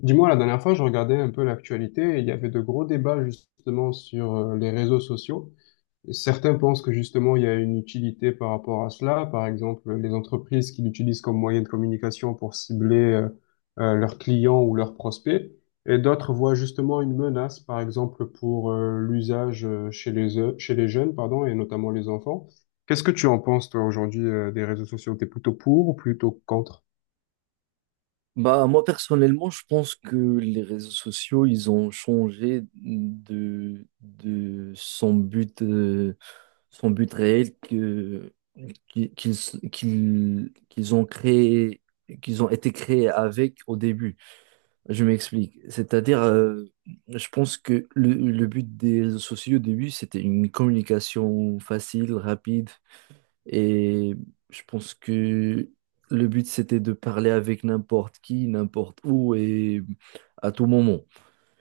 Dis-moi, la dernière fois, je regardais un peu l'actualité et il y avait de gros débats justement sur les réseaux sociaux. Certains pensent que justement il y a une utilité par rapport à cela. Par exemple, les entreprises qui l'utilisent comme moyen de communication pour cibler leurs clients ou leurs prospects. Et d'autres voient justement une menace, par exemple, pour l'usage chez chez les jeunes, pardon, et notamment les enfants. Qu'est-ce que tu en penses, toi, aujourd'hui, des réseaux sociaux? T'es plutôt pour ou plutôt contre? Bah, moi, personnellement, je pense que les réseaux sociaux, ils ont changé de son but réel que, qui- qu'ils, qu'ils, qu'ils ont créé, qu'ils ont été créés avec au début. Je m'explique. C'est-à-dire, je pense que le but des réseaux sociaux au début, c'était une communication facile, rapide, et je pense que le but, c'était de parler avec n'importe qui, n'importe où et à tout moment.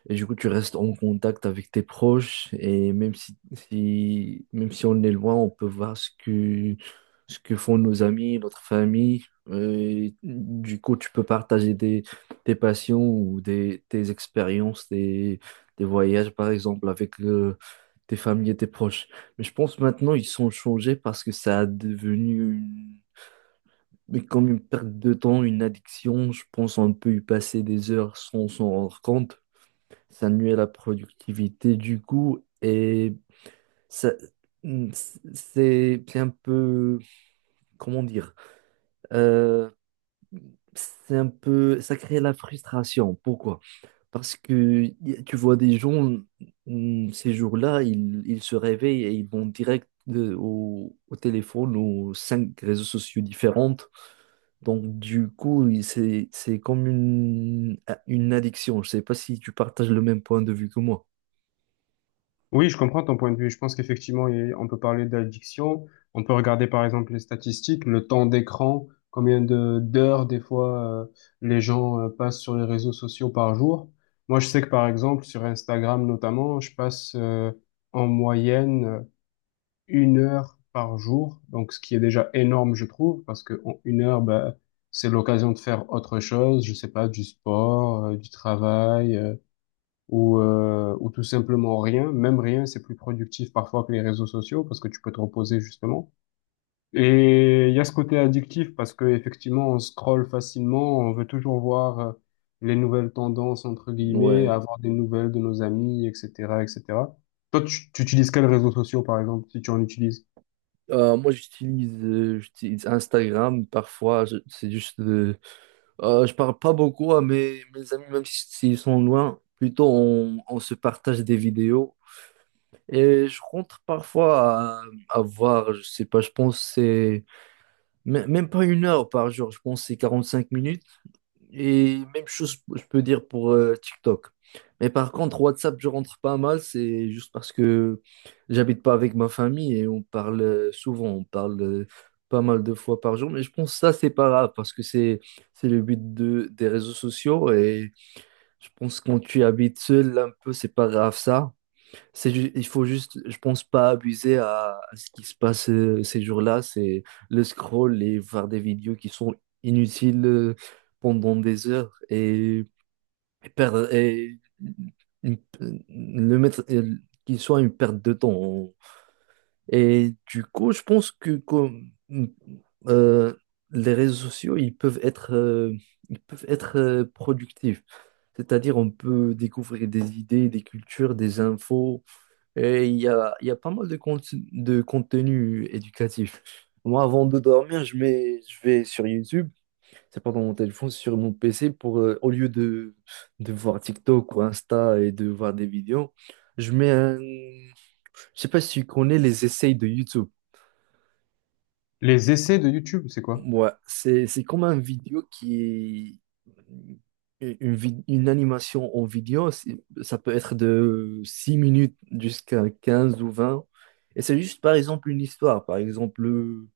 Et du coup, tu restes en contact avec tes proches et même même si on est loin, on peut voir ce que font nos amis, notre famille. Et du coup, tu peux partager tes passions ou tes expériences, des voyages, par exemple, avec tes familles et tes proches. Mais je pense maintenant, ils sont changés parce que ça a devenu mais comme une perte de temps, une addiction. Je pense on peut y passer des heures sans s'en rendre compte. Ça nuit à la productivité du coup et ça, c'est un peu, comment dire, euh, c'est un peu, ça crée la frustration. Pourquoi? Parce que y tu vois des gens, ces jours-là, ils se réveillent et ils vont direct au téléphone, aux cinq réseaux sociaux différents. Donc, du coup, c'est comme une addiction. Je sais pas si tu partages le même point de vue que moi. Oui, je comprends ton point de vue. Je pense qu'effectivement, on peut parler d'addiction. On peut regarder par exemple les statistiques, le temps d'écran, combien de d'heures des fois les gens passent sur les réseaux sociaux par jour. Moi, je sais que par exemple sur Instagram notamment, je passe en moyenne 1 heure par jour, donc ce qui est déjà énorme, je trouve, parce que en 1 heure, bah, c'est l'occasion de faire autre chose. Je sais pas, du sport, du travail, ou tout simplement rien. Même rien, c'est plus productif parfois que les réseaux sociaux parce que tu peux te reposer justement. Et il y a ce côté addictif parce que effectivement, on scrolle facilement, on veut toujours voir les nouvelles tendances entre guillemets, Ouais. avoir des nouvelles de nos amis, etc., etc. Toi, tu utilises quels réseaux sociaux par exemple, si tu en utilises? Moi, j'utilise Instagram. Parfois, c'est juste. Je parle pas beaucoup à mes amis, même s'ils sont loin. Plutôt, on se partage des vidéos. Et je rentre parfois à voir, je sais pas, je pense que c'est même pas 1 heure par jour, je pense que c'est 5 minutes. Et même chose, je peux dire pour TikTok. Mais par contre, WhatsApp, je rentre pas mal, c'est juste parce que j'habite pas avec ma famille et on parle souvent, on parle pas mal de fois par jour. Mais je pense que ça, c'est pas grave parce que c'est le but des réseaux sociaux et je pense que quand tu habites seul un peu, c'est pas grave ça. C'est il faut juste, je pense, pas abuser à ce qui se passe ces jours-là. C'est le scroll et voir des vidéos qui sont inutiles pendant des heures et perdre, une- le mettre, qu'il soit une perte de temps. Et du coup, je pense que euh, les réseaux sociaux, ils peuvent être productifs. C'est-à-dire, on peut découvrir des idées, des cultures, des infos et il y a pas mal de contenu éducatif. Moi, avant de dormir, je mets, je vais sur YouTube, c'est pas dans mon téléphone, sur mon PC, au lieu de voir TikTok ou Insta et de voir des vidéos, je mets un... Je sais pas si tu connais les essais de YouTube. Les essais de YouTube, c'est quoi? Ouais, c'est comme un vidéo qui est une animation en vidéo, ça peut être de 6 minutes jusqu'à 15 ou 20. Et c'est juste par exemple une histoire, par exemple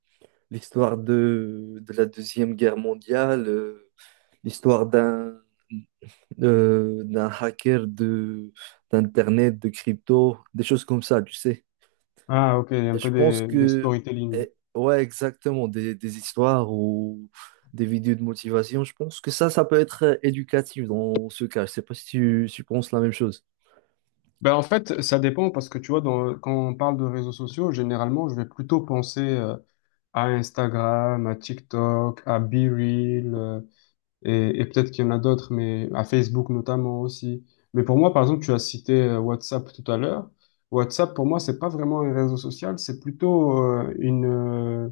l'histoire de la Deuxième Guerre mondiale, l'histoire d'un hacker de d'Internet, de crypto, des choses comme ça, tu sais. Ah, ok, il y a un Je peu pense des que, storytelling. Ouais, exactement, des histoires ou des vidéos de motivation, je pense que ça peut être éducatif dans ce cas. Je sais pas si tu penses la même chose. Ben en fait, ça dépend parce que tu vois, quand on parle de réseaux sociaux, généralement, je vais plutôt penser à Instagram, à TikTok, à BeReal, et peut-être qu'il y en a d'autres, mais à Facebook notamment aussi. Mais pour moi, par exemple, tu as cité WhatsApp tout à l'heure. WhatsApp, pour moi, c'est pas vraiment un réseau social, c'est plutôt euh, une, euh,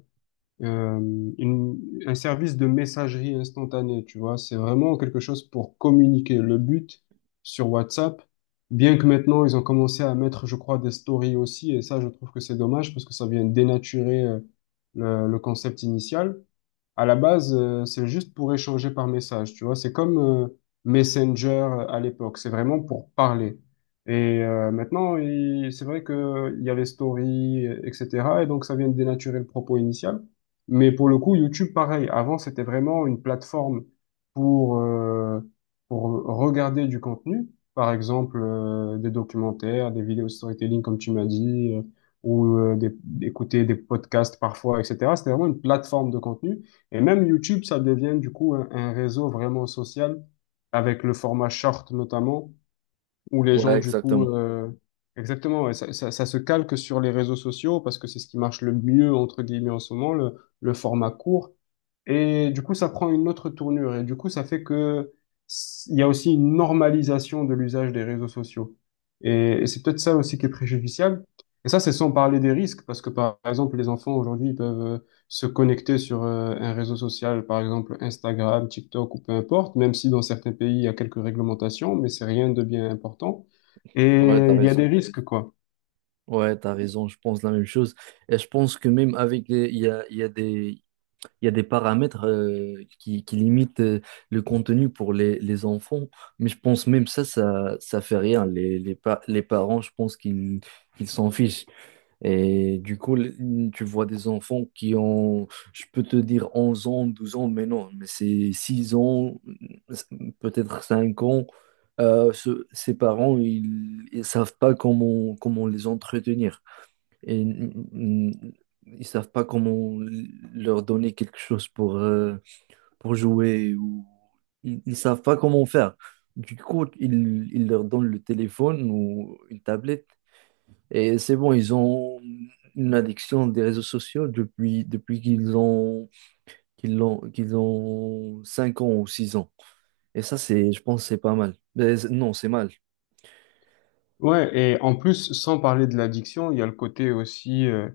euh, une- un service de messagerie instantanée, tu vois. C'est vraiment quelque chose pour communiquer. Le but sur WhatsApp, bien que maintenant ils ont commencé à mettre, je crois, des stories aussi, et ça, je trouve que c'est dommage parce que ça vient dénaturer le concept initial. À la base, c'est juste pour échanger par message, tu vois. C'est comme Messenger à l'époque. C'est vraiment pour parler. Et maintenant, c'est vrai que il y a les stories, etc. Et donc, ça vient de dénaturer le propos initial. Mais pour le coup, YouTube, pareil. Avant, c'était vraiment une plateforme pour euh, pour regarder du contenu, par exemple des documentaires, des vidéos de storytelling, comme tu m'as dit, ou d'écouter des podcasts parfois, etc. C'était vraiment une plateforme de contenu. Et même YouTube, ça devient du coup un réseau vraiment social, avec le format short notamment, où les Ouais, gens du coup, exactement. Exactement, ouais, ça se calque sur les réseaux sociaux parce que c'est ce qui marche le mieux entre guillemets en ce moment, le format court. Et du coup, ça prend une autre tournure. Et du coup, ça fait que il y a aussi une normalisation de l'usage des réseaux sociaux. Et c'est peut-être ça aussi qui est préjudiciable. Et ça, c'est sans parler des risques, parce que par exemple, les enfants aujourd'hui, ils peuvent se connecter sur un réseau social, par exemple Instagram, TikTok ou peu importe, même si dans certains pays, il y a quelques réglementations, mais c'est rien de bien important. Ouais, t'as Et il y a raison. des, risques, quoi. Ouais, t'as raison, je pense la même chose. Et je pense que même avec il y a des paramètres qui limitent le contenu pour les enfants, mais je pense même ça fait rien. Les parents, je pense qu'ils s'en fichent. Et du coup, tu vois des enfants qui ont, je peux te dire 11 ans, 12 ans, mais non, mais c'est 6 ans, peut-être 5 ans. Ses parents, ils ne savent pas comment les entretenir. Et, ils savent pas comment leur donner quelque chose pour jouer ou ils ne savent pas comment faire. Du coup, ils leur donnent le téléphone ou une tablette et c'est bon, ils ont une addiction des réseaux sociaux depuis qu'ils ont 5 ans ou 6 ans. Et ça, c'est, je pense, que c'est pas mal. Mais non, c'est mal. Ouais, et en plus, sans parler de l'addiction, il y a le côté aussi, euh,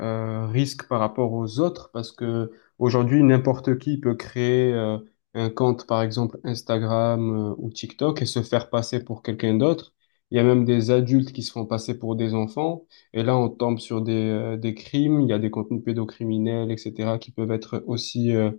euh, risque par rapport aux autres parce que aujourd'hui n'importe qui peut créer un compte par exemple Instagram ou TikTok et se faire passer pour quelqu'un d'autre. Il y a même des adultes qui se font passer pour des enfants et là on tombe sur des crimes, il y a des contenus pédocriminels, etc. qui peuvent être aussi euh,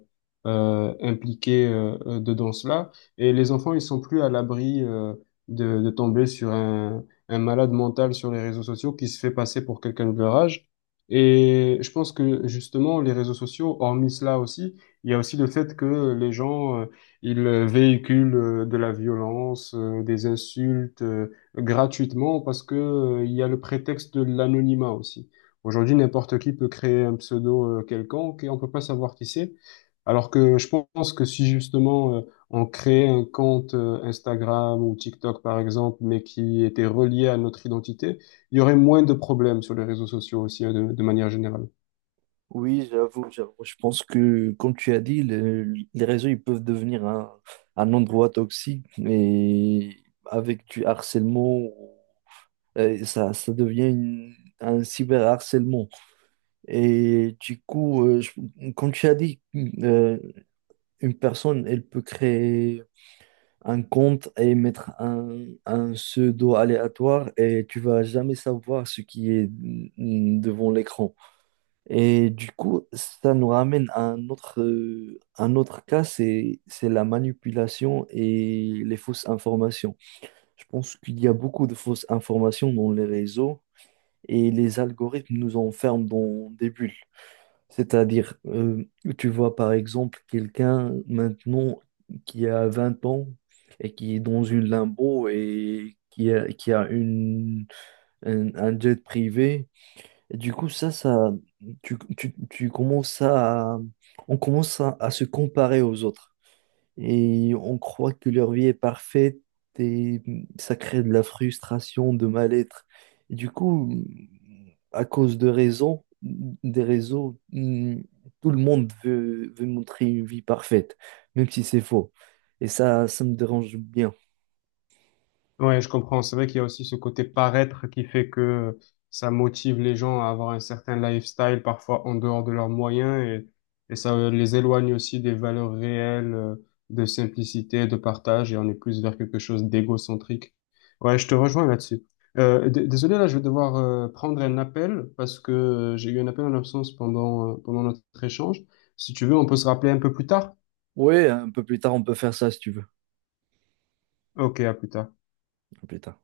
euh, impliqués dedans cela et les enfants ils sont plus à l'abri de tomber sur un malade mental sur les réseaux sociaux qui se fait passer pour quelqu'un de leur âge. Et je pense que justement, les réseaux sociaux, hormis cela aussi, il y a aussi le fait que les gens, ils véhiculent de la violence, des insultes gratuitement parce que, il y a le prétexte de l'anonymat aussi. Aujourd'hui, n'importe qui peut créer un pseudo quelconque et on peut pas savoir qui c'est. Alors que je pense que si justement on créait un compte Instagram ou TikTok par exemple, mais qui était relié à notre identité, il y aurait moins de problèmes sur les réseaux sociaux aussi, de manière générale. Oui, j'avoue, j'avoue. Je pense que, comme tu as dit, les réseaux, ils peuvent devenir un endroit toxique et avec du harcèlement, ça devient un cyberharcèlement. Et du coup, comme tu as dit, euh, une personne, elle peut créer un compte et mettre un pseudo aléatoire et tu vas jamais savoir ce qui est devant l'écran. Et du coup, ça nous ramène à un autre cas, c'est la manipulation et les fausses informations. Je pense qu'il y a beaucoup de fausses informations dans les réseaux et les algorithmes nous enferment dans des bulles. C'est-à-dire, tu vois par exemple quelqu'un maintenant qui a 20 ans et qui est dans une limbo et qui a un jet privé. Et du coup, ça, tu commences à, on commence à se comparer aux autres et on croit que leur vie est parfaite et ça crée de la frustration, de mal-être. Et du coup, à cause de raisons, des réseaux, tout le monde veut montrer une vie parfaite, même si c'est faux. Et ça me dérange bien. Ouais, je comprends. C'est vrai qu'il y a aussi ce côté paraître qui fait que ça motive les gens à avoir un certain lifestyle, parfois en dehors de leurs moyens, et ça les éloigne aussi des valeurs réelles, de simplicité, de partage, et on est plus vers quelque chose d'égocentrique. Ouais, je te rejoins là-dessus. Désolé, là, je vais devoir prendre un appel parce que j'ai eu un appel en absence pendant, pendant notre échange. Si tu veux, on peut se rappeler un peu plus tard. Oui, un peu plus tard, on peut faire ça si tu veux. Un Ok, à plus tard. peu plus tard.